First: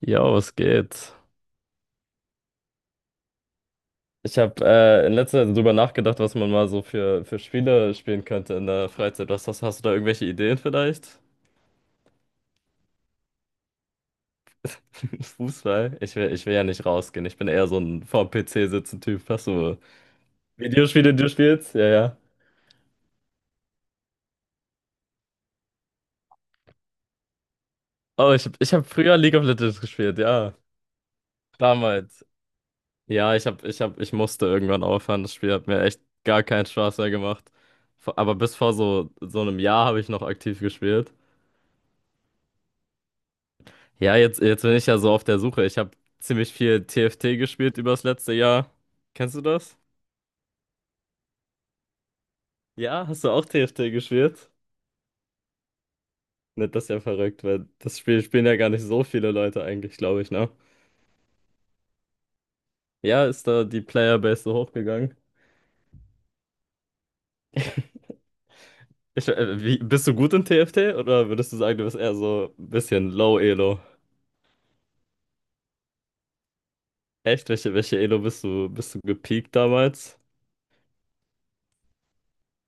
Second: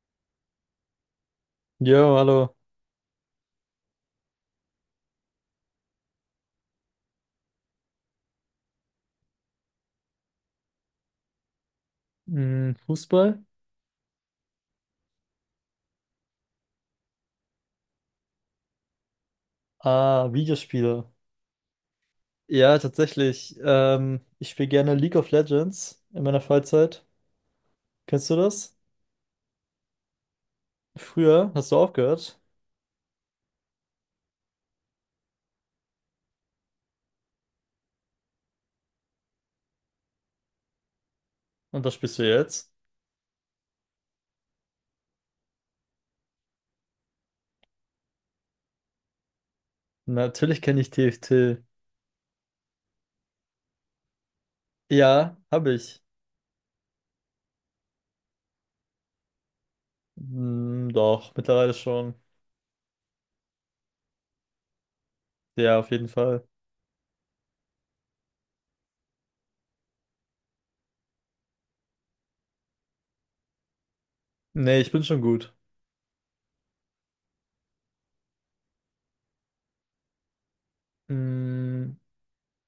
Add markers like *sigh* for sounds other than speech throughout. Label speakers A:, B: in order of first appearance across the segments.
A: Jo, es geht.
B: Jo, hallo.
A: Ich habe in letzter Zeit drüber nachgedacht, was man mal so für Spiele spielen könnte in der Freizeit. Was hast du da irgendwelche Ideen vielleicht?
B: Hm, Fußball?
A: *laughs* Fußball? Ich will ja nicht rausgehen. Ich bin eher so ein vorm PC sitzen Typ. Hast du
B: Ah, Videospiele.
A: Videospiele, die du spielst? Ja.
B: Ja, tatsächlich. Ich spiele gerne League of Legends in meiner Freizeit. Kennst
A: Oh,
B: du
A: ich
B: das?
A: hab früher League of Legends gespielt, ja.
B: Früher hast du
A: Damals.
B: aufgehört
A: Ja, ich hab, ich musste irgendwann aufhören. Das Spiel hat mir echt gar keinen Spaß mehr gemacht. Aber bis vor so einem Jahr habe ich noch aktiv gespielt.
B: und das spielst du jetzt.
A: Ja, jetzt bin ich ja so auf der Suche. Ich habe ziemlich viel TFT gespielt übers letzte Jahr. Kennst du das?
B: Natürlich kenne ich TFT.
A: Ja, hast du auch TFT gespielt?
B: Ja, habe ich.
A: Ne, das ist ja verrückt, weil das Spiel spielen ja gar nicht so viele Leute eigentlich, glaube ich, ne?
B: Hm, doch, mittlerweile schon.
A: Ja, ist da die Playerbase so hochgegangen?
B: Ja, auf jeden Fall.
A: Bist du gut in TFT oder würdest du sagen, du bist eher so ein bisschen low Elo?
B: Nee, ich bin schon gut.
A: Echt? Welche Elo bist du gepiekt damals?
B: Hm,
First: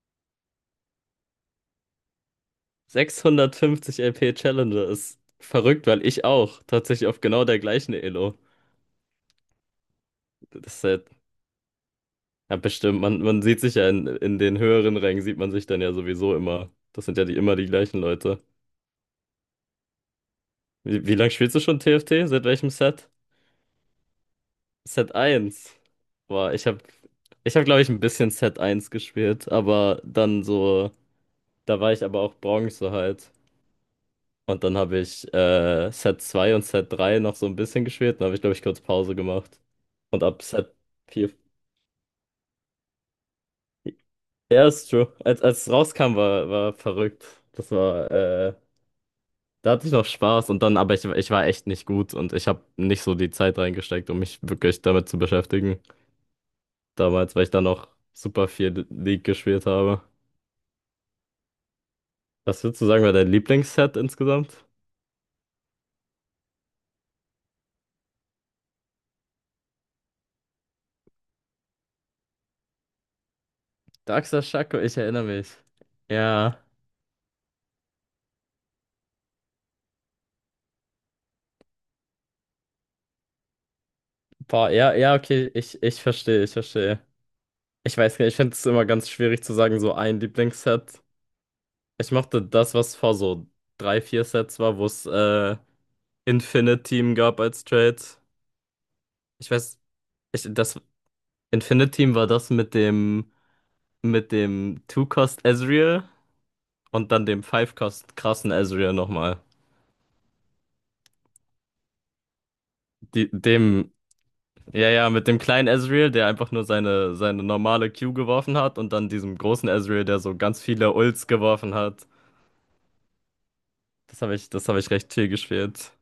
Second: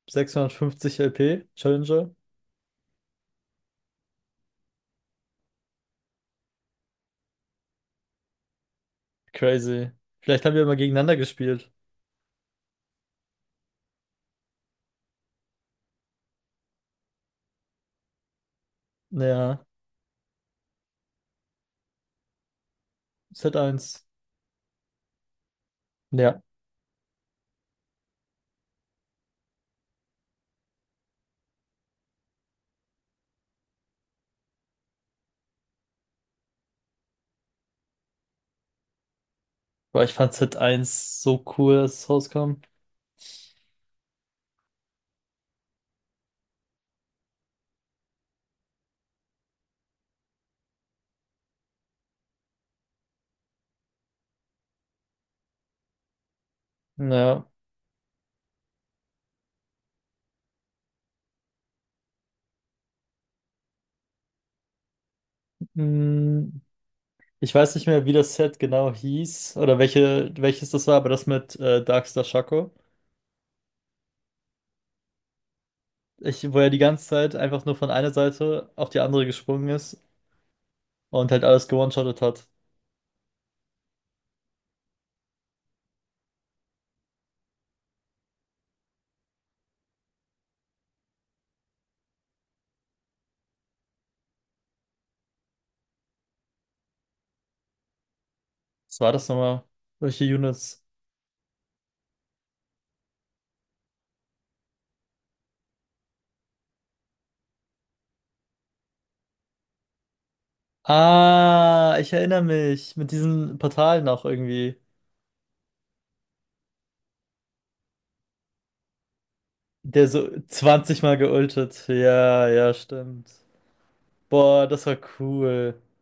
B: 650 LP, Challenger.
A: 650 LP Challenger ist verrückt, weil ich auch tatsächlich auf genau der gleichen Elo.
B: Crazy. Vielleicht haben wir mal
A: Das ist halt.
B: gegeneinander gespielt.
A: Ja, bestimmt. Man sieht sich ja in den höheren Rängen, sieht man sich dann ja sowieso immer. Das sind ja die, immer die gleichen Leute.
B: Ja,
A: Wie lange spielst du schon TFT? Seit welchem Set?
B: z eins.
A: Set eins.
B: Ja.
A: Boah, ich hab, glaube ich, ein bisschen Set eins gespielt, aber dann so, da war ich aber auch Bronze halt. Und dann habe ich Set 2 und Set 3 noch so ein bisschen gespielt. Dann habe ich, glaube ich, kurz Pause gemacht.
B: Boah, ich
A: Und
B: fand
A: ab
B: Hit
A: Set
B: eins
A: vier.
B: so cool, als es rauskam.
A: Ja, ist true. Als es rauskam, war verrückt. Das war. Da hatte ich noch Spaß und dann, aber ich war echt nicht gut und ich habe nicht so die Zeit reingesteckt, um mich wirklich damit zu beschäftigen. Damals, weil
B: Ja.
A: ich dann noch super viel League gespielt habe. Was würdest du sagen, war dein Lieblingsset insgesamt?
B: Mm, Ich weiß nicht mehr, wie das Set genau hieß oder welche, welches das war, aber das mit Darkstar Shaco.
A: Daxa Shaco, ich erinnere mich.
B: Wo
A: Ja,
B: er die ganze Zeit einfach nur von einer Seite auf die andere gesprungen ist und halt alles gewone-shottet hat.
A: boah, ja, ja, okay, ich verstehe, ich verstehe. Ich weiß nicht, ich finde es immer ganz schwierig zu sagen, so ein Lieblingsset. Ich mochte das, was vor so drei, vier Sets war, wo es Infinite Team gab als Trade.
B: Was war das
A: Ich
B: nochmal?
A: weiß,
B: Welche
A: ich, das,
B: Units?
A: Infinite Team war das mit dem Two-Cost Ezreal und dann dem Five-Cost krassen Ezreal nochmal.
B: Ah, ich erinnere mich. Mit
A: Die,
B: diesen
A: dem,
B: Portalen auch irgendwie.
A: ja, ja, mit dem kleinen Ezreal, der einfach nur seine normale Q geworfen hat und dann diesem großen Ezreal,
B: Der
A: der so
B: so
A: ganz viele
B: 20 Mal
A: Ults geworfen
B: geultet.
A: hat.
B: Ja, ja, stimmt. Boah,
A: Das habe
B: das
A: ich
B: war
A: recht viel
B: cool.
A: gespielt.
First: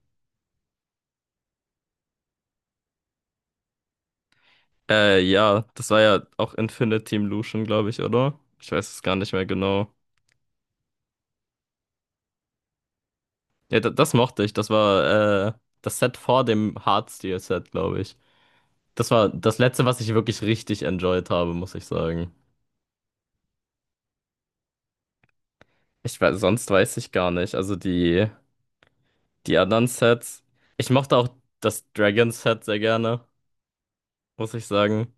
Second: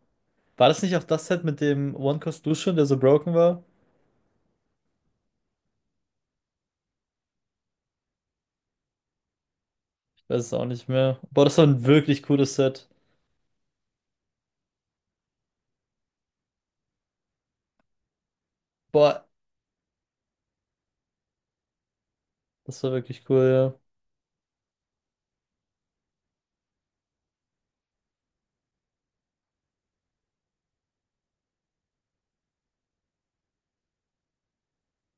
B: War das nicht auch das Set mit dem One Cost Lucian, der so broken war?
A: Ja, das war ja auch Infinite Team Lucian, glaube ich, oder? Ich weiß es gar nicht mehr genau.
B: Ich weiß es auch nicht mehr. Boah, das war ein wirklich cooles Set.
A: Ja, da, das mochte ich. Das war das Set vor dem Hard Steel Set, glaube ich. Das
B: Boah,
A: war das Letzte, was ich wirklich richtig enjoyed habe, muss ich sagen.
B: das war wirklich cool, ja.
A: Ich weiß, sonst weiß ich gar nicht. Also die anderen Sets. Ich mochte auch das Dragon Set sehr gerne, muss ich sagen.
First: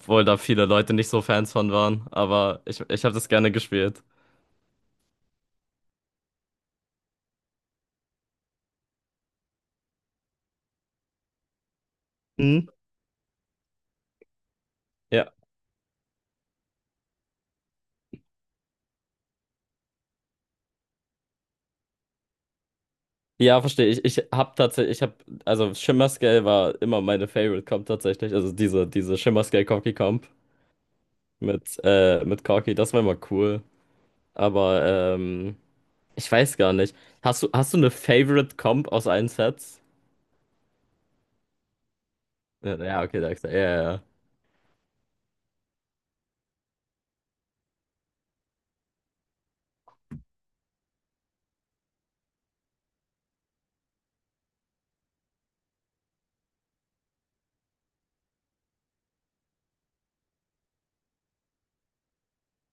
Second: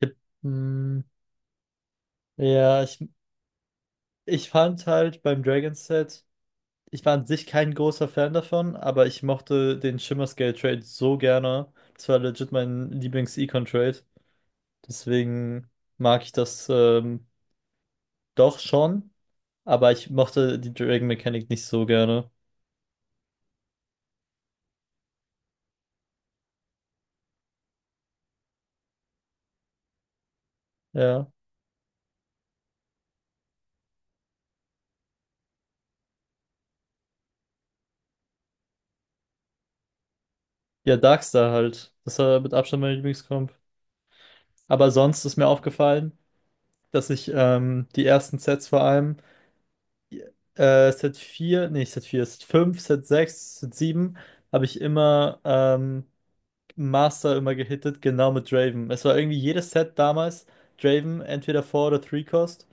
B: Ich,
A: da viele Leute
B: mm,
A: nicht so Fans von waren. Aber
B: ja, ich,
A: ich habe das gerne gespielt.
B: ich fand halt beim Dragon Set, ich war an sich kein großer Fan davon, aber ich mochte den Shimmer Scale Trade so gerne. Das war legit
A: Mhm.
B: mein Lieblings-Econ Trade.
A: Ja.
B: Deswegen mag ich das doch schon, aber ich mochte die Dragon Mechanik nicht so gerne.
A: Ja, verstehe. Ich habe, also Shimmer Scale war immer meine Favorite Comp tatsächlich. Also diese Shimmer Scale Corki Comp
B: Ja.
A: mit Corki, das war immer cool. Aber ich weiß gar nicht. Hast du eine Favorite Comp aus allen Sets?
B: Ja, Darkstar halt. Das war mit
A: Ja,
B: Abstand mein
A: ja, okay, da, ja,
B: Lieblingscomp.
A: ja, ja.
B: Aber sonst ist mir aufgefallen, dass ich die ersten Sets vor allem, Set vier, nee, nicht Set vier, Set fünf, Set sechs, Set 7 habe ich immer Master immer gehittet, genau mit Draven. Es war irgendwie jedes Set damals Draven, entweder 4 oder 3 Cost.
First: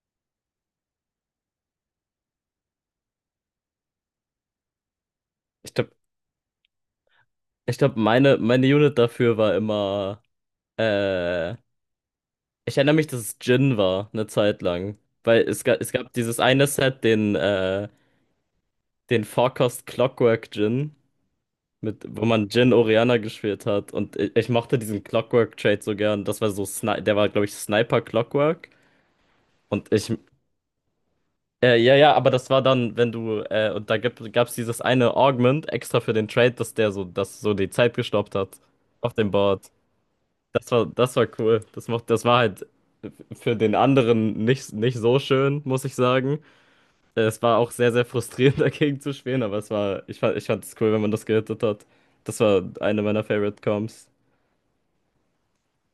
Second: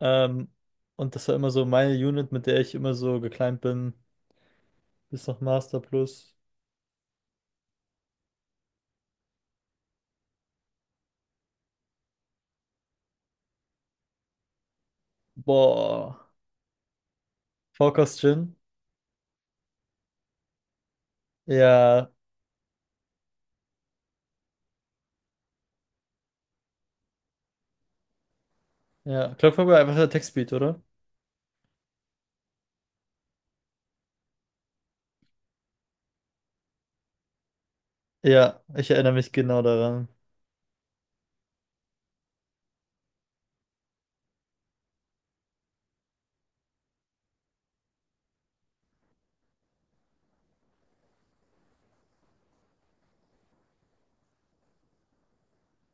B: Ähm, und das war immer so meine Unit, mit der ich immer so geclimbed bin. Bis noch
A: Ich
B: Master
A: glaube,
B: plus.
A: meine Unit dafür war immer. Äh, ich erinnere mich, dass es Jhin war, eine Zeit lang. Weil es gab
B: Boah.
A: dieses eine Set,
B: 4 Cost Jhin.
A: den Forecast Clockwork Jhin, mit,
B: Ja.
A: wo man Jhin Orianna gespielt hat. Und ich mochte diesen Clockwork Trade so gern. Das war so, Sni der war, glaube ich, Sniper Clockwork.
B: Ja, Clockwork war
A: Und
B: einfach der
A: ich,
B: Textbeat, oder?
A: Ja, ja, aber das war dann, wenn du, und da gab's dieses eine Augment extra für den Trade, dass der so, dass so die Zeit gestoppt hat
B: Ja, ich erinnere
A: auf dem
B: mich genau
A: Board.
B: daran.
A: Das war cool. Das war halt für den anderen nicht so schön, muss ich sagen. Es war auch sehr, sehr frustrierend *laughs* dagegen zu spielen, aber es war, ich fand es cool, wenn man das gehittet hat. Das war eine meiner Favorite Comps.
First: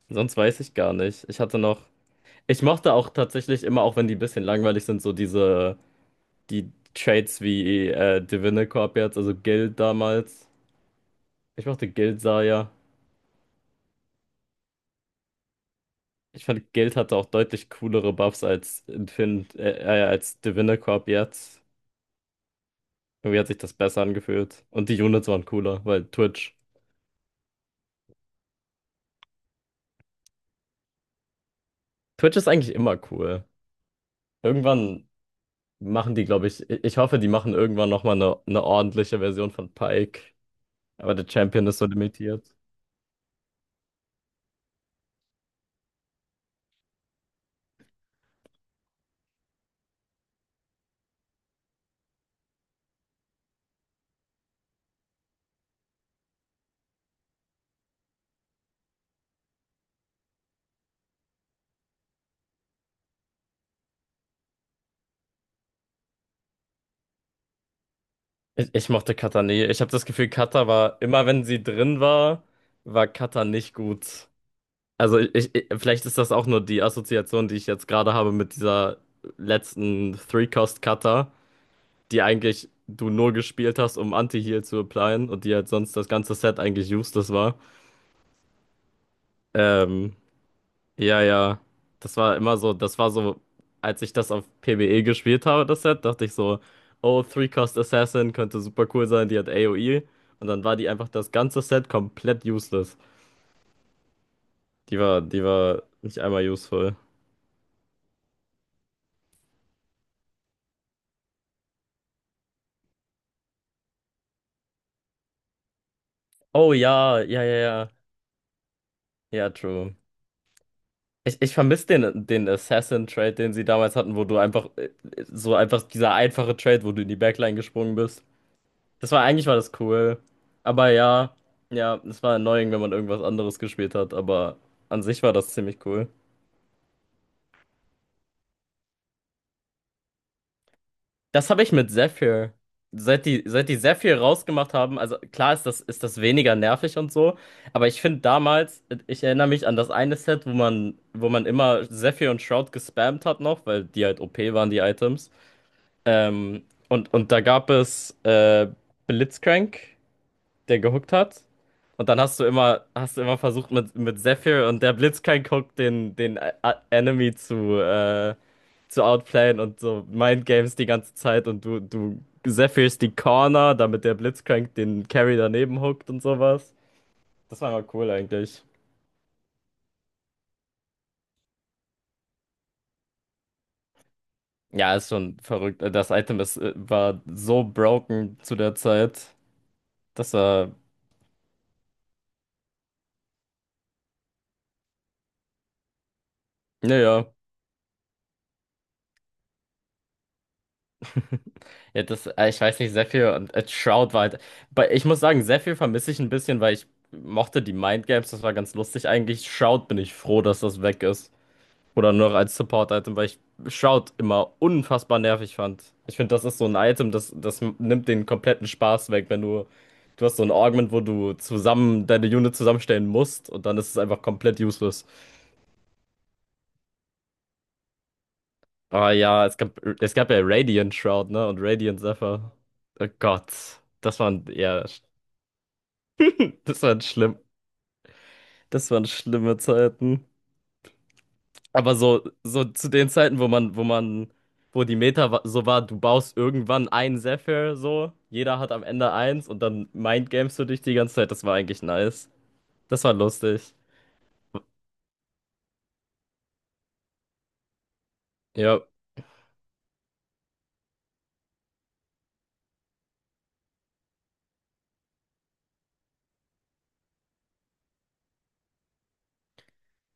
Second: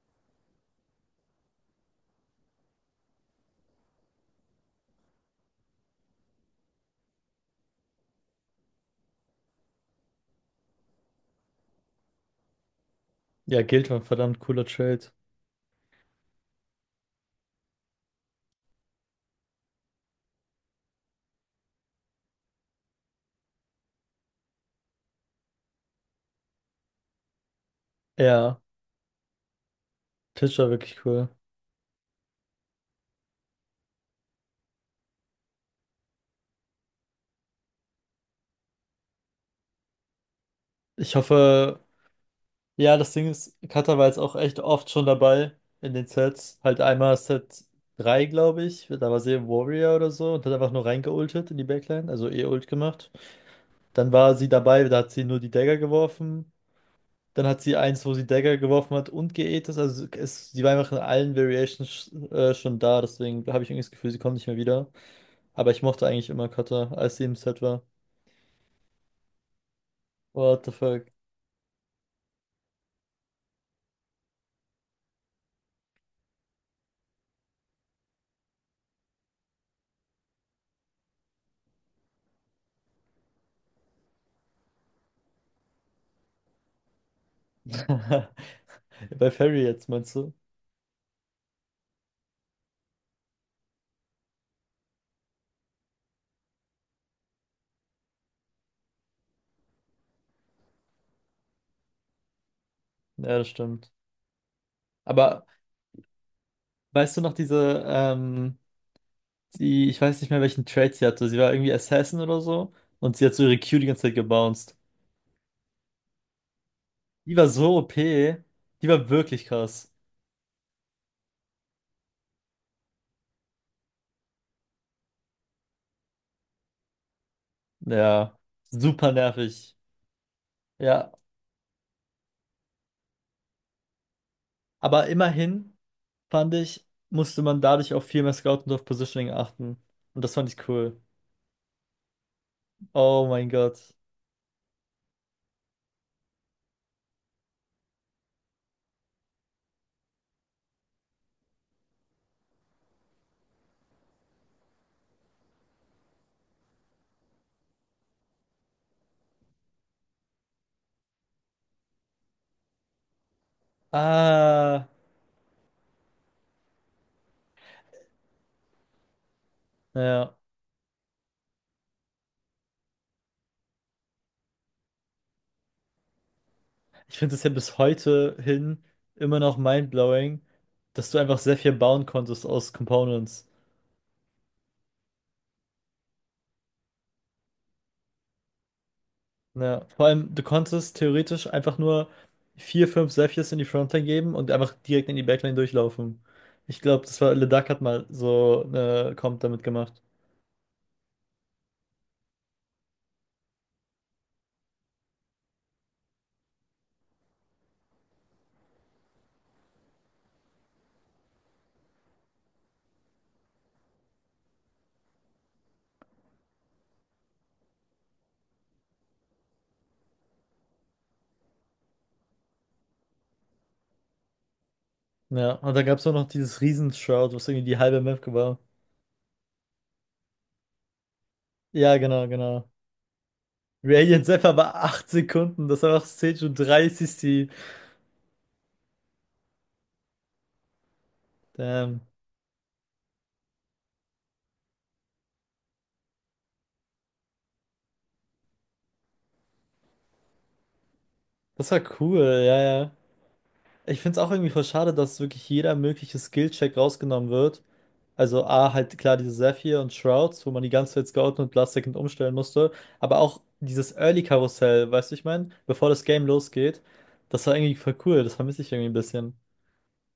A: Sonst weiß ich gar nicht. Ich mochte auch tatsächlich immer, auch wenn die ein bisschen langweilig sind, so diese die Trades wie Divinicorp jetzt, also Guild damals. Ich mochte Guild Zarya.
B: Ja, Guild war ein verdammt cooler Trade.
A: Ich fand, Guild hatte auch deutlich coolere Buffs als Infin als Divinicorp jetzt. Irgendwie hat sich das besser angefühlt. Und die Units waren cooler, weil Twitch.
B: Ja, Tisch war wirklich cool.
A: Twitch ist eigentlich immer cool. Irgendwann machen die, glaube ich, ich hoffe, die machen irgendwann nochmal eine ordentliche Version von Pike. Aber
B: Ich
A: der Champion ist
B: hoffe,
A: so limitiert.
B: ja, das Ding ist, Cutter war jetzt auch echt oft schon dabei in den Sets. Halt einmal Set 3, glaube ich. Da war sie im Warrior oder so und hat einfach nur reingeultet in die Backline, also E-Ult gemacht. Dann war sie dabei, da hat sie nur die Dagger geworfen. Dann hat sie eins, wo sie Dagger geworfen hat und geätet. Also sie war einfach in allen Variations schon da, deswegen habe ich irgendwie das Gefühl, sie kommt nicht mehr wieder. Aber ich mochte eigentlich immer Cutter, als sie im Set war.
A: Ich mochte Katar nie. Ich habe das Gefühl,
B: What
A: Katar
B: the
A: war,
B: fuck?
A: immer wenn sie drin war, war Katar nicht gut. Also vielleicht ist das auch nur die Assoziation, die ich jetzt gerade habe mit dieser letzten Three-Cost-Cutter, die eigentlich du nur gespielt hast, um Anti-Heal zu applyen und die halt sonst das ganze Set eigentlich useless war.
B: *laughs* Bei Fairy jetzt, meinst
A: Ähm,
B: du?
A: ja, ja. Das war immer so, das war so, als ich das auf PvE gespielt habe, das Set, dachte ich so, oh, Three-Cost Assassin könnte super cool sein, die hat AoE. Und dann war die einfach das ganze Set komplett useless.
B: Ja, das stimmt.
A: Die
B: Aber
A: war nicht einmal useful.
B: weißt du noch diese, die, ich weiß nicht mehr, welchen Trait sie hatte. Sie war irgendwie Assassin oder so. Und sie hat so ihre Q die ganze Zeit gebounced.
A: Oh ja,
B: Die
A: ja,
B: war
A: ja,
B: so
A: ja.
B: OP. Die war wirklich
A: Ja,
B: krass.
A: true. Ich vermisse den Assassin-Trade, den sie damals hatten, wo du einfach so einfach dieser einfache Trade, wo du in die Backline gesprungen bist.
B: Ja, super
A: Das war eigentlich war das
B: nervig.
A: cool. Aber
B: Ja,
A: ja, ja, es war annoying, wenn man irgendwas anderes gespielt hat, aber an
B: aber
A: sich war das
B: immerhin
A: ziemlich cool.
B: fand ich, musste man dadurch auf viel mehr Scout und auf Positioning achten. Und das fand ich cool.
A: Das habe ich mit Zephyr.
B: Oh mein
A: Seit die
B: Gott.
A: Zephyr rausgemacht haben, also klar ist ist das weniger nervig und so, aber ich finde damals, ich erinnere mich an das eine Set, wo man immer Zephyr und Shroud gespammt hat noch, weil die halt OP waren, die Items. Ähm, und da gab es Blitzcrank, der gehuckt hat. Und dann hast du immer versucht mit Zephyr und
B: Ah,
A: der Blitzcrank huckt den Enemy zu outplayen und so
B: ja.
A: Mindgames die ganze Zeit und du Zephyrst die Corner, damit der Blitzcrank den Carry daneben huckt und sowas.
B: Ich finde es ja
A: Das war
B: bis
A: mal cool
B: heute
A: eigentlich.
B: hin immer noch mindblowing, dass du einfach sehr viel bauen konntest aus Components.
A: Ja, ist schon verrückt. Das Item war so broken zu der Zeit.
B: Ja, vor
A: Das
B: allem, du
A: war,
B: konntest theoretisch einfach nur vier, fünf Zephyrs in die Frontline geben und einfach direkt in die Backline durchlaufen. Ich glaube, das war,
A: naja.
B: Le Duck hat mal so eine Comp damit gemacht.
A: *laughs* Ja, ich weiß nicht, Zephyr und Shroud war halt. Bei, ich muss sagen, Zephyr vermisse ich ein bisschen, weil ich mochte die Mind Games, das war ganz lustig eigentlich. Shroud bin ich froh, dass das weg ist. Oder nur noch als Support-Item, weil ich Shroud immer unfassbar nervig fand. Ich finde, das ist so ein Item, das nimmt den kompletten Spaß weg, wenn du. Du hast so ein Augment, wo du zusammen deine Unit zusammenstellen musst und dann ist es einfach komplett useless.
B: Ja, und dann gab es auch noch dieses Riesen-Shroud, was irgendwie die halbe Map war.
A: Aber ja, es gab ja Radiant Shroud, ne? Und
B: Ja,
A: Radiant
B: genau,
A: Zephyr.
B: genau.
A: Oh Gott. Das
B: Radiant
A: waren,
B: Zephyr war
A: ja.
B: 8 Sekunden, das war auch Stage und
A: Das waren
B: 30
A: schlimm,
B: die.
A: das waren schlimme Zeiten. Aber
B: Damn.
A: so, so zu den Zeiten, wo die so war, du baust irgendwann einen Zephyr, so, jeder hat am Ende eins und dann mindgamest du dich die ganze Zeit, das war
B: Das war
A: eigentlich
B: cool,
A: nice.
B: ja, ja.
A: Das war lustig.
B: Ich finde es auch irgendwie voll schade, dass wirklich jeder mögliche Skill-Check rausgenommen wird. Also A,
A: Ja,
B: halt klar diese Zephyr und Shrouds, wo man die ganze Zeit scouten und Last Second umstellen musste. Aber auch dieses Early-Karussell, weißt du, ich meine, bevor das Game losgeht. Das war irgendwie voll cool, das vermisse ich irgendwie ein bisschen.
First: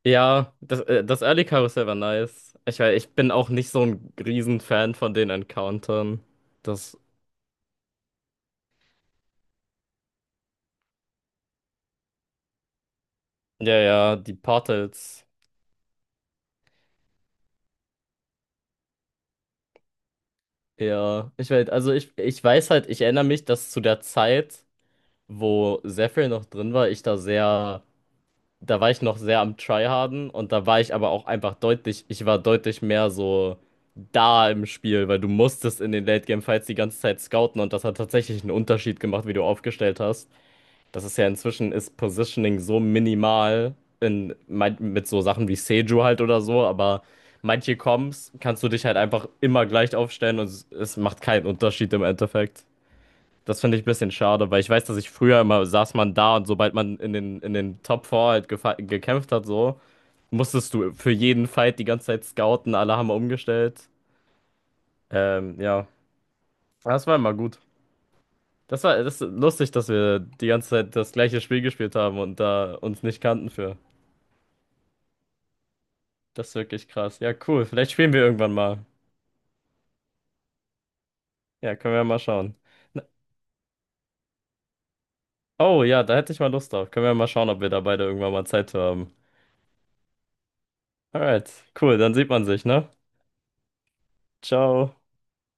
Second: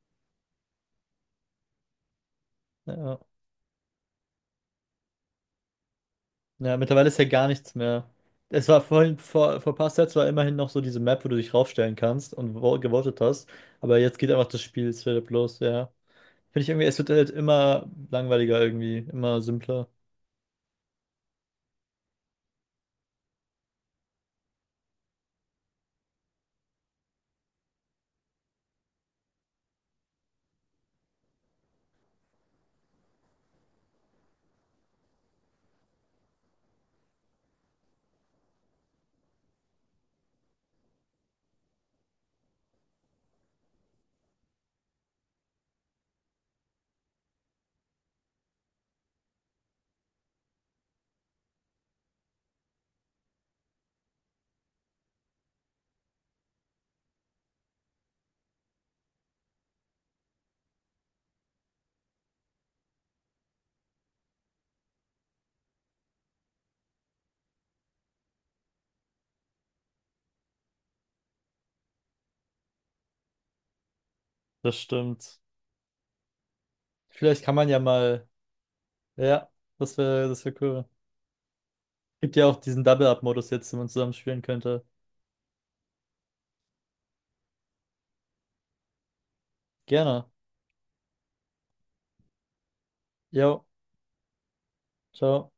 A: ja, das Early Karussell war nice. Ich
B: Ja.
A: bin auch nicht so ein Riesenfan von den Encountern.
B: Ja,
A: Das,
B: mittlerweile ist ja gar nichts mehr. Es war vorhin, vor ein paar Sets war immerhin noch so diese Map, wo du dich raufstellen kannst und wo- gewotet hast.
A: ja,
B: Aber
A: ja,
B: jetzt geht
A: die
B: einfach das Spiel straight
A: Portals.
B: up los, ja. Finde ich irgendwie, es wird halt immer langweiliger irgendwie, immer simpler.
A: Ja, ich weiß, also ich weiß halt, ich erinnere mich, dass zu der Zeit. Wo sehr viel noch drin war, da war ich noch sehr am Tryharden und da war ich aber auch einfach deutlich, ich war deutlich mehr so da im Spiel, weil du musstest in den Late-Game-Fights die ganze Zeit scouten und das hat tatsächlich einen Unterschied gemacht, wie du aufgestellt hast. Das ist ja inzwischen, ist Positioning so minimal mit so Sachen wie Seju halt oder so, aber manche Comps kannst du dich halt einfach immer gleich aufstellen und es macht keinen Unterschied im Endeffekt. Das finde ich ein bisschen schade, weil ich weiß, dass ich früher immer saß man da und sobald man in in den Top 4 halt gekämpft hat, so, musstest du für jeden Fight die ganze Zeit scouten, alle haben umgestellt. Ja, das war immer gut. Das ist lustig, dass wir die ganze Zeit das gleiche Spiel gespielt haben und da uns nicht kannten für.
B: Das stimmt.
A: Das ist wirklich krass. Ja,
B: Vielleicht kann
A: cool.
B: man ja
A: Vielleicht spielen wir
B: mal,
A: irgendwann mal.
B: ja, das wäre cool.
A: Ja, können wir mal
B: Gibt ja auch
A: schauen.
B: diesen
A: Na-
B: Double-Up-Modus jetzt, den man zusammen spielen könnte.
A: Oh ja, da hätte ich mal Lust drauf. Können wir mal schauen, ob wir da beide irgendwann mal Zeit für haben.
B: Gerne.
A: Alright, cool, dann sieht man sich, ne?
B: Jo,
A: Ciao.
B: ciao.